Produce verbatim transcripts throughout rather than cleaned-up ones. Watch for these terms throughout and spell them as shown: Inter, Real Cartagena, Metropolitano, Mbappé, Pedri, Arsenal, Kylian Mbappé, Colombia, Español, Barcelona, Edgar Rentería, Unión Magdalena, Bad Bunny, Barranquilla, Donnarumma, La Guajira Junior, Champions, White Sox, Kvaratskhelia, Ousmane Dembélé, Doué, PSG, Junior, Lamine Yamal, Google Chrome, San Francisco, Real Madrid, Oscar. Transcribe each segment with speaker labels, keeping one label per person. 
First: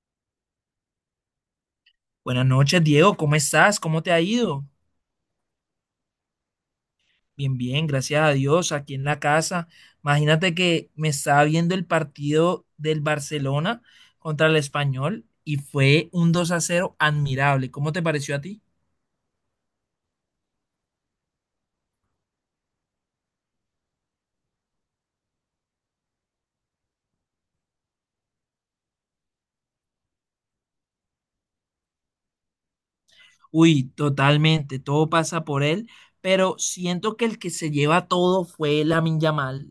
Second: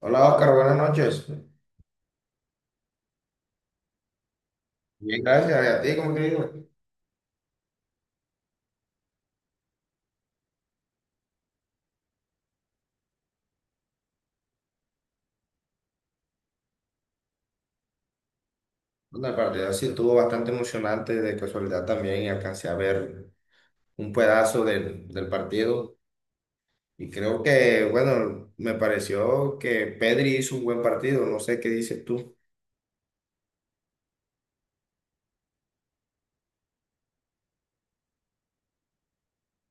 Speaker 1: Hola Oscar, buenas noches.
Speaker 2: Buenas noches, Diego. ¿Cómo estás? ¿Cómo te ha ido?
Speaker 1: Bien, gracias. ¿Y a ti cómo te digo?
Speaker 2: Bien, bien, gracias a Dios, aquí en la casa. Imagínate que me estaba viendo el partido del Barcelona contra el Español y fue un dos a cero admirable. ¿Cómo te pareció a ti?
Speaker 1: Bueno, el partido sí estuvo bastante emocionante. De casualidad también y alcancé a ver un pedazo del, del partido. Y creo que, bueno, me pareció que Pedri hizo un buen partido. No sé qué dices tú.
Speaker 2: Uy, totalmente, todo pasa por él, pero siento que el que se lleva todo fue Lamine Yamal,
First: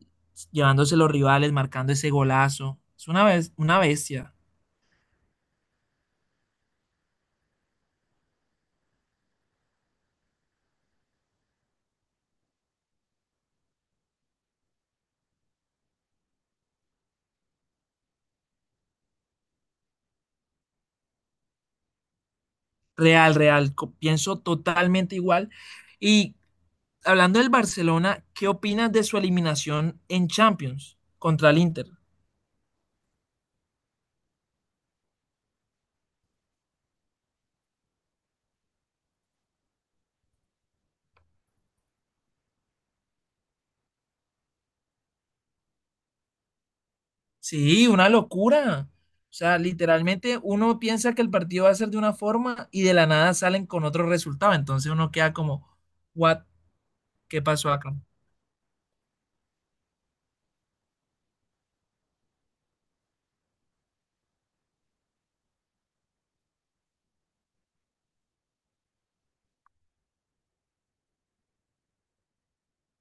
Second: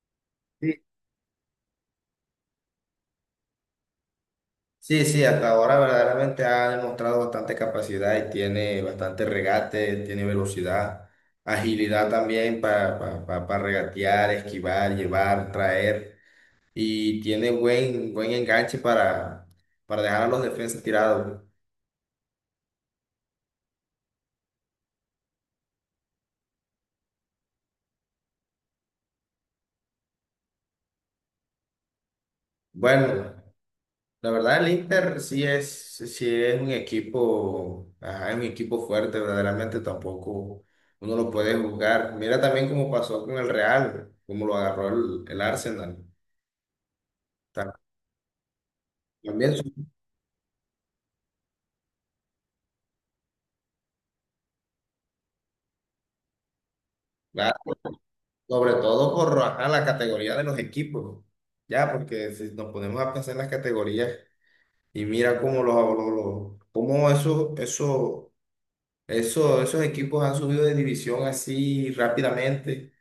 Speaker 1: Sí,
Speaker 2: llevándose los rivales, marcando ese golazo. Es una, bes- una bestia.
Speaker 1: sí, sí, hasta ahora verdaderamente ha demostrado bastante capacidad y tiene bastante regate, tiene velocidad, agilidad también para, para regatear, esquivar, llevar, traer. Y tiene buen, buen enganche para, para dejar a los defensas tirados.
Speaker 2: Real, real. Co- Pienso totalmente igual. Y Hablando del Barcelona, ¿qué opinas de su eliminación en Champions contra el Inter?
Speaker 1: Bueno, la verdad el Inter sí es, sí es un equipo, ajá, es un equipo fuerte, verdaderamente tampoco uno lo puede juzgar. Mira también cómo pasó con el Real, cómo lo agarró el, el Arsenal. Ta-
Speaker 2: Sí, una locura. O
Speaker 1: También,
Speaker 2: sea,
Speaker 1: su-
Speaker 2: literalmente uno piensa que el partido va a ser de una forma y de la nada salen con otro resultado. Entonces uno queda como, what, ¿qué
Speaker 1: claro,
Speaker 2: pasó acá?
Speaker 1: sobre todo por ajá, la categoría de los equipos, ya, porque si nos ponemos a pensar en las categorías y mira cómo los, los- los- cómo esos, esos Eso- esos equipos han subido de división así rápidamente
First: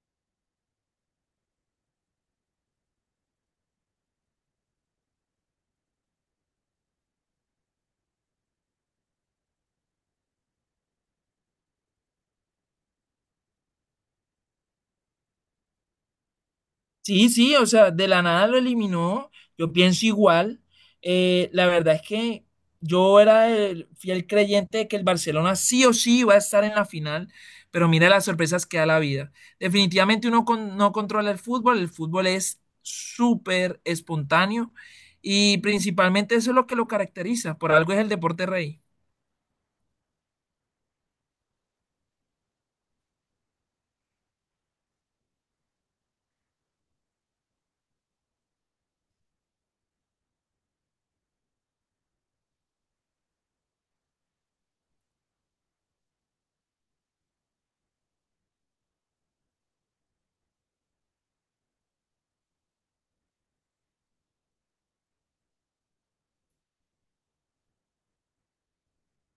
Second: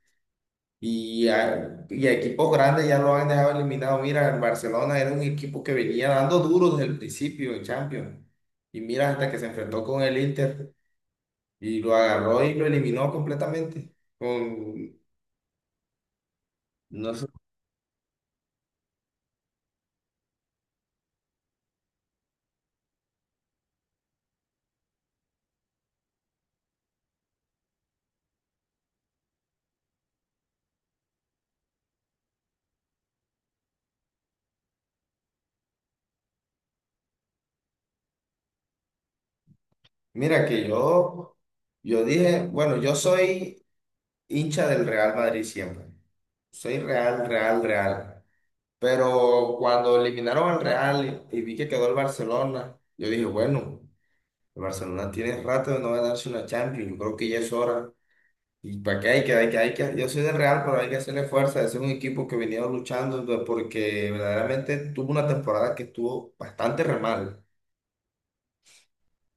Speaker 1: y, a- y a equipos grandes ya lo han dejado eliminado. Mira, el Barcelona era un equipo que venía dando duro desde el principio en Champions. Y mira, hasta que se enfrentó con el Inter y lo agarró y lo eliminó completamente. Con, no sé.
Speaker 2: Sí, sí, o sea, de la nada lo eliminó. Yo pienso igual. Eh, la verdad es que yo era el fiel creyente de que el Barcelona sí o sí iba a estar en la final, pero mira las sorpresas que da la vida. Definitivamente uno con- no controla el fútbol, el fútbol es súper espontáneo y principalmente eso es lo que lo caracteriza, por algo es el deporte rey.
Speaker 1: Mira que yo, yo dije, bueno, yo soy hincha del Real Madrid siempre. Soy real, real, real. Pero cuando eliminaron al Real y, y vi que quedó el Barcelona, yo dije, bueno, el Barcelona tiene rato de no ganarse una Champions, yo creo que ya es hora. ¿Y para qué hay que, hay que, hay que? Yo soy del Real, pero hay que hacerle fuerza. Ese es un equipo que venía luchando pues, porque verdaderamente tuvo una temporada que estuvo bastante re mal.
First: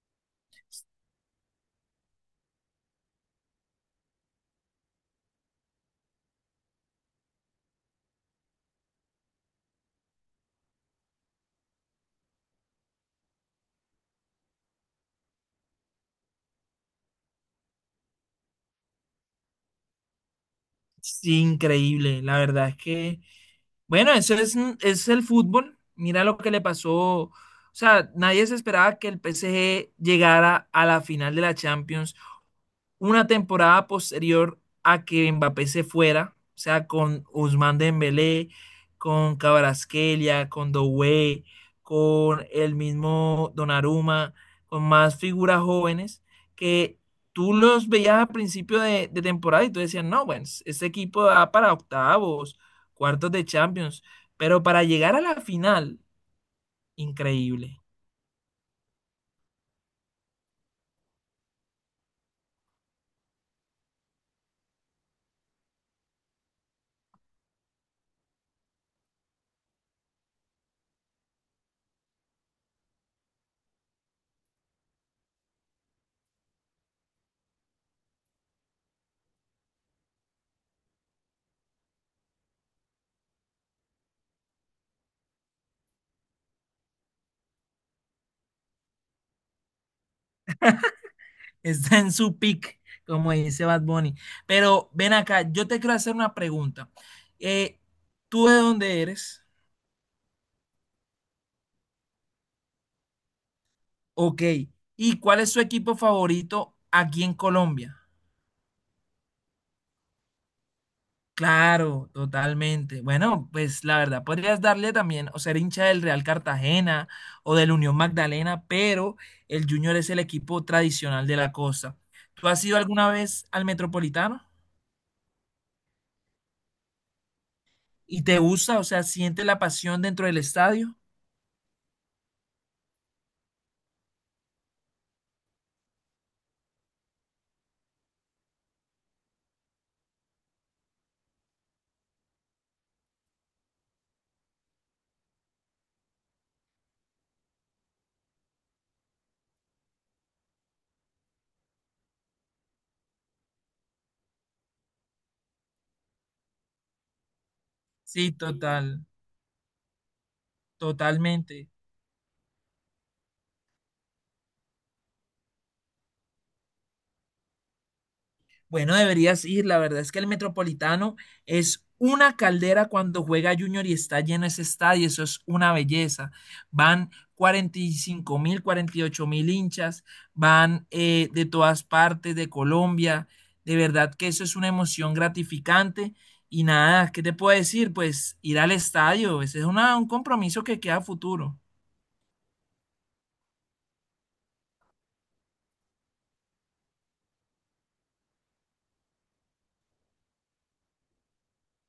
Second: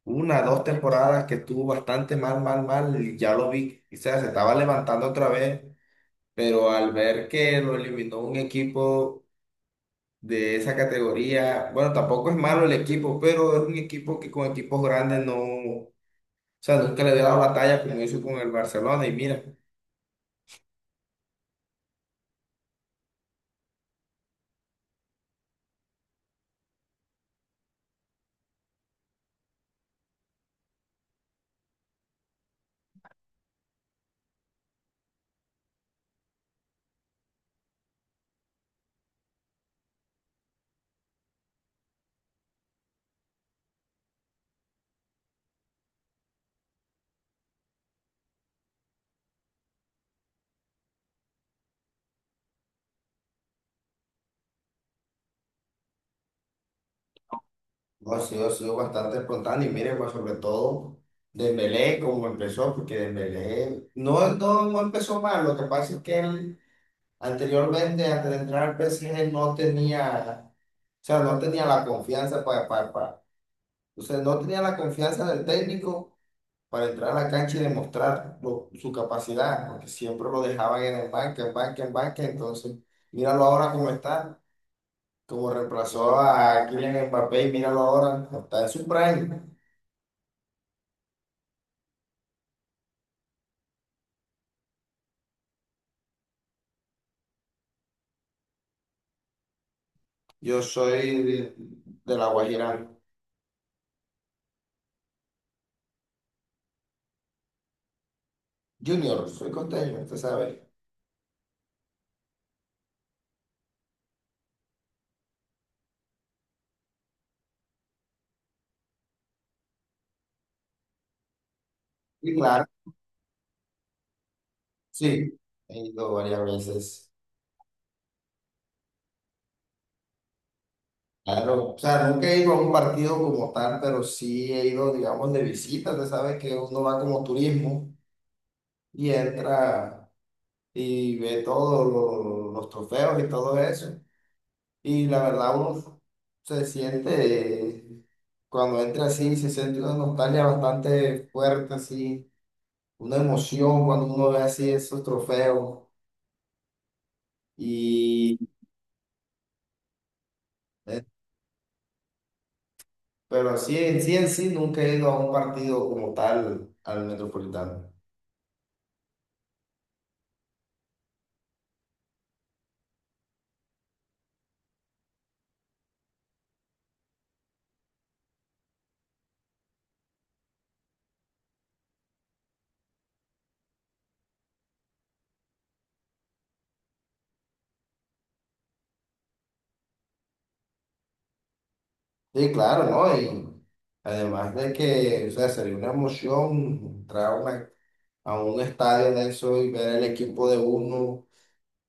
Speaker 1: Una, dos temporadas que estuvo bastante mal, mal, mal. Y ya lo vi, o sea, se estaba levantando otra vez, pero al ver que lo eliminó un equipo de esa categoría. Bueno, tampoco es malo el equipo, pero es un equipo que con equipos grandes no, o sea, nunca le había dado la talla como hizo con el Barcelona. Y mira,
Speaker 2: Sí, increíble. La verdad es que, bueno, eso es, es el fútbol. Mira lo que le pasó. O sea, nadie se esperaba que el P S G llegara a la final de la Champions una temporada posterior a que Mbappé se fuera, o sea, con Ousmane Dembélé, con Kvaratskhelia, con Doué, con el mismo Donnarumma, con más figuras jóvenes que tú los veías a principio de, de temporada y tú decías, no, bueno, este equipo da para octavos, cuartos de Champions, pero para llegar a la final, increíble.
Speaker 1: no, ha sido, ha sido bastante espontáneo. Y mira, pues sobre todo Dembélé, como empezó, porque Dembélé no, no, no empezó mal. Lo que pasa es que él anteriormente, antes de entrar al P S G, no tenía. O sea, no tenía la confianza para, para, para. O sea, no tenía la confianza del técnico para entrar a la cancha y demostrar lo- su capacidad, porque siempre lo dejaban en el banco, en banca, en banca, entonces míralo ahora cómo está, como reemplazó a Kylian Mbappé y míralo ahora, está en su prime.
Speaker 2: Está en su peak, como dice Bad Bunny. Pero ven acá, yo te quiero hacer una pregunta. Eh, ¿tú de dónde eres?
Speaker 1: Yo soy de, de La Guajira.
Speaker 2: Ok. ¿Y cuál es su equipo favorito aquí en Colombia?
Speaker 1: Junior, soy costeño, usted sabe.
Speaker 2: Claro, totalmente. Bueno, pues la verdad, podrías darle también o ser hincha del Real Cartagena o del Unión Magdalena, pero el Junior es el equipo tradicional de la costa.
Speaker 1: Y
Speaker 2: ¿Tú has
Speaker 1: claro,
Speaker 2: ido alguna vez al Metropolitano?
Speaker 1: sí, he ido varias veces.
Speaker 2: ¿Y te gusta? O sea, ¿sientes la pasión dentro del estadio?
Speaker 1: Claro, o sea, nunca he ido a un partido como tal, pero sí he ido, digamos, de visita, usted sabe que uno va como turismo y entra y ve todos lo- los trofeos y todo eso. Y la verdad uno se siente, eh, cuando entra así, se siente una nostalgia bastante fuerte, así, una emoción cuando uno ve así esos trofeos.
Speaker 2: Sí,
Speaker 1: Y,
Speaker 2: total.
Speaker 1: eh,
Speaker 2: Totalmente.
Speaker 1: pero sí, en sí, en sí, nunca he ido a un partido como tal al Metropolitano.
Speaker 2: Bueno, deberías ir. La verdad es que el Metropolitano es una caldera cuando juega Junior y está lleno ese estadio. Eso es una belleza. Van cuarenta y cinco mil, cuarenta y ocho mil hinchas, van eh, de todas partes de Colombia. De verdad que eso es una emoción gratificante. Y nada, ¿qué te puedo decir? Pues ir al estadio. Ese es una- un compromiso que queda a futuro.
Speaker 1: Sí, claro, ¿no? Y además de que, o sea, sería una emoción entrar a una- a un estadio de eso y ver el equipo de uno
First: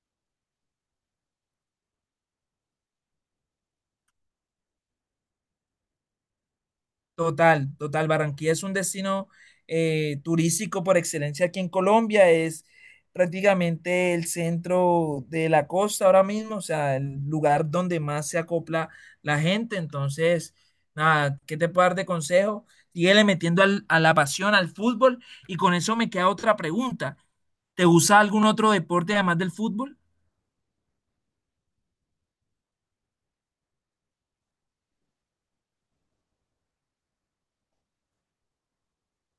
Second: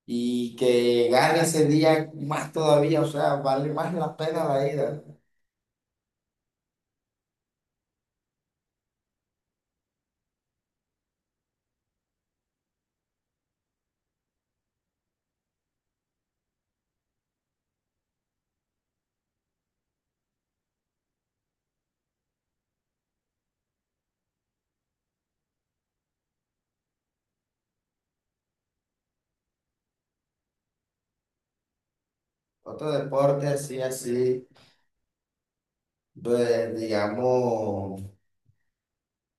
Speaker 1: y que gane ese día más todavía, o sea, vale más la pena la ida.
Speaker 2: Total, total. Barranquilla es un destino eh, turístico por excelencia aquí en Colombia. Es prácticamente el centro de la costa ahora mismo, o sea, el lugar donde más se acopla la gente. Entonces, nada, ¿qué te puedo dar de consejo? Síguele metiendo al- a la pasión al fútbol y con eso me queda otra pregunta. ¿Te gusta algún otro deporte además del fútbol?
Speaker 1: Otro deporte así, así, pues, digamos,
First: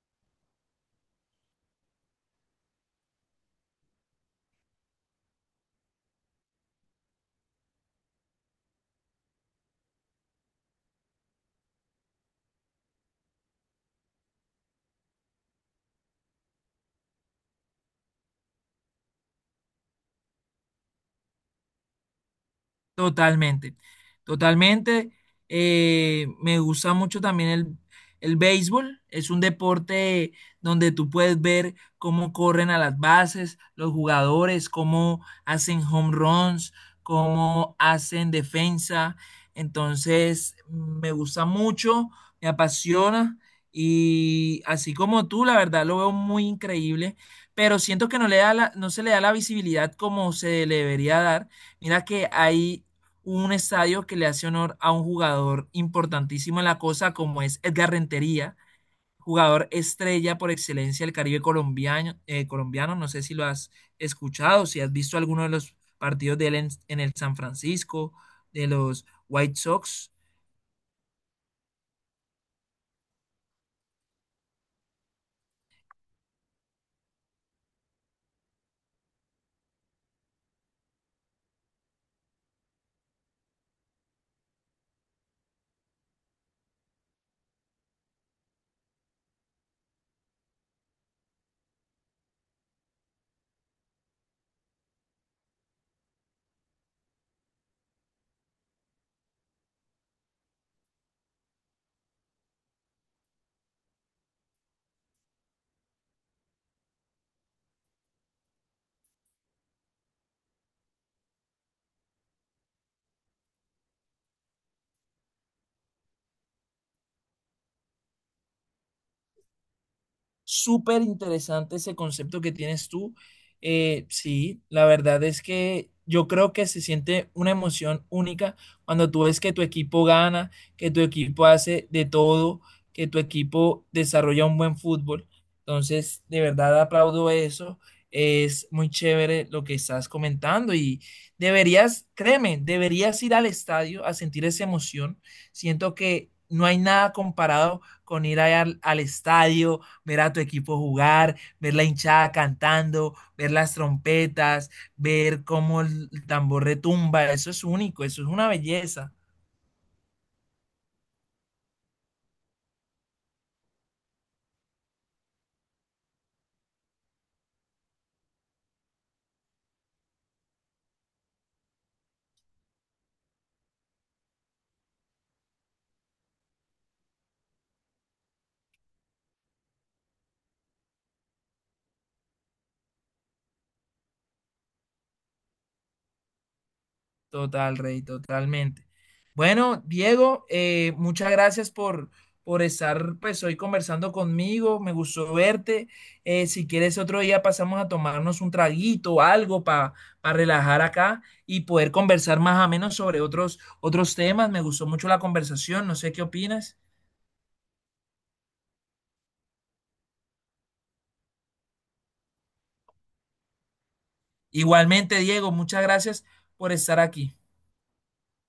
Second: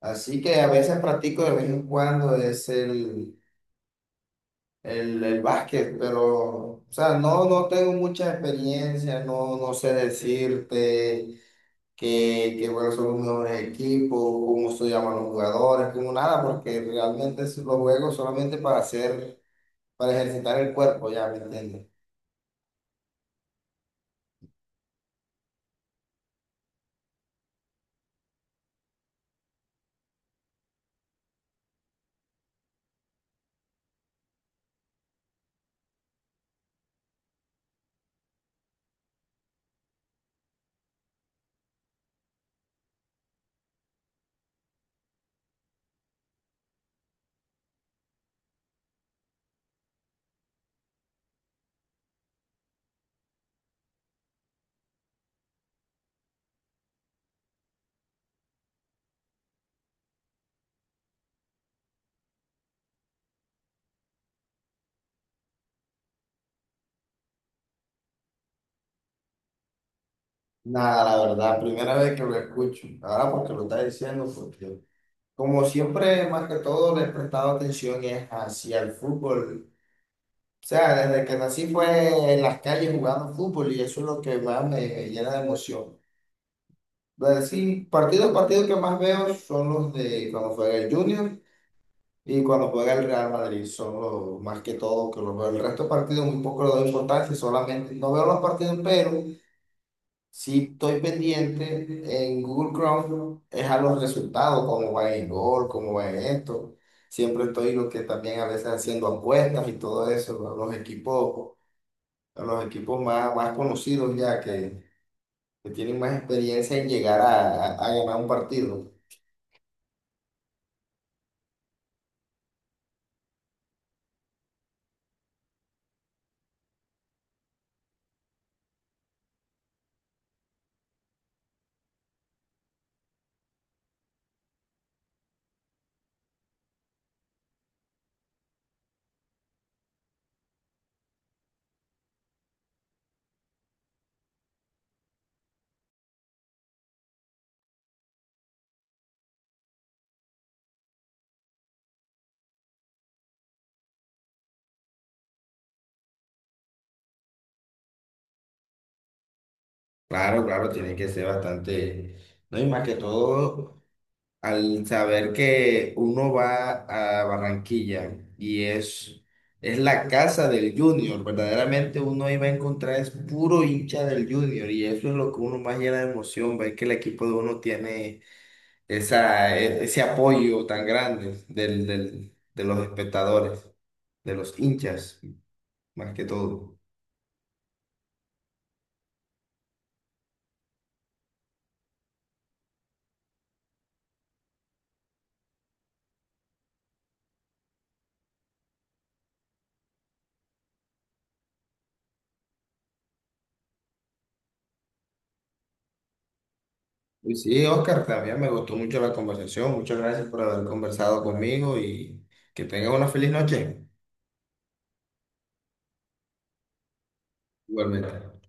Speaker 1: así que a veces practico de vez en cuando es el, el, el básquet, pero, o sea, no, no tengo mucha experiencia, no, no sé decirte. Que, que bueno, son los mejores equipos, cómo se llaman los jugadores, como nada, porque realmente los juego solamente para hacer, para ejercitar el cuerpo, ya, ¿me entiendes?
Speaker 2: Totalmente, totalmente. Eh, me gusta mucho también el, el béisbol. Es un deporte donde tú puedes ver cómo corren a las bases los jugadores, cómo hacen home runs, cómo hacen defensa. Entonces, me gusta mucho, me apasiona y así como tú, la verdad lo veo muy increíble, pero siento que no le da la- no se le da la visibilidad como se le debería dar. Mira que hay un estadio que le hace honor a un jugador importantísimo en la cosa, como es Edgar Rentería, jugador estrella por excelencia del Caribe colombiano, eh, colombiano. No sé si lo has escuchado, si has visto alguno de los partidos de él en, en el San Francisco, de los White Sox.
Speaker 1: Nada, la verdad, primera vez que lo escucho. Ahora porque lo está diciendo, porque como siempre, más que todo, le he prestado atención es hacia el fútbol. O sea, desde que nací fue en las calles jugando fútbol y eso es lo que más me llena de emoción. Entonces, sí, partidos, partidos que más veo son los de cuando juega el Junior y cuando juega el Real Madrid. Son los más que todo que los veo. El resto de partidos muy poco le doy importancia, solamente no veo los partidos, pero. Si estoy pendiente en Google Chrome, es a los resultados, cómo va el gol, cómo va esto. Siempre estoy lo que también a veces haciendo apuestas y todo eso, ¿no? Los equipos, los equipos más, más conocidos ya que, que tienen más experiencia en llegar a, a- a ganar un partido.
Speaker 2: Súper interesante ese concepto que tienes tú. Eh, sí, la verdad es que yo creo que se siente una emoción única cuando tú ves que tu equipo gana, que tu equipo hace de todo, que tu equipo desarrolla un buen fútbol. Entonces, de verdad aplaudo eso. Es muy chévere lo que estás comentando y deberías, créeme, deberías ir al estadio a sentir esa emoción. Siento que no hay nada comparado con ir allá al al estadio ver a tu equipo jugar, ver la hinchada cantando, ver las trompetas, ver cómo el tambor retumba, eso es único, eso es una belleza.
Speaker 1: Claro, claro, tiene que ser bastante, no y más que todo al saber que uno va a Barranquilla y es, es la casa del Junior, verdaderamente uno iba a encontrar es puro hincha del Junior y eso es lo que uno más llena de emoción, ver que el equipo de uno tiene esa, e- ese apoyo tan grande del, del- de los espectadores, de los hinchas, más que todo.
Speaker 2: Total, Rey, totalmente. Bueno, Diego, eh, muchas gracias por, por estar pues hoy conversando conmigo, me gustó verte. Eh, si quieres otro día pasamos a tomarnos un traguito o algo para relajar acá y poder conversar más o menos sobre otros, otros temas. Me gustó mucho la conversación, no sé qué opinas.
Speaker 1: Y sí, Oscar, también me gustó mucho la conversación. Muchas gracias por haber conversado conmigo y que tengas una feliz noche.
Speaker 2: Igualmente, Diego, muchas gracias por estar aquí.
Speaker 1: Igualmente.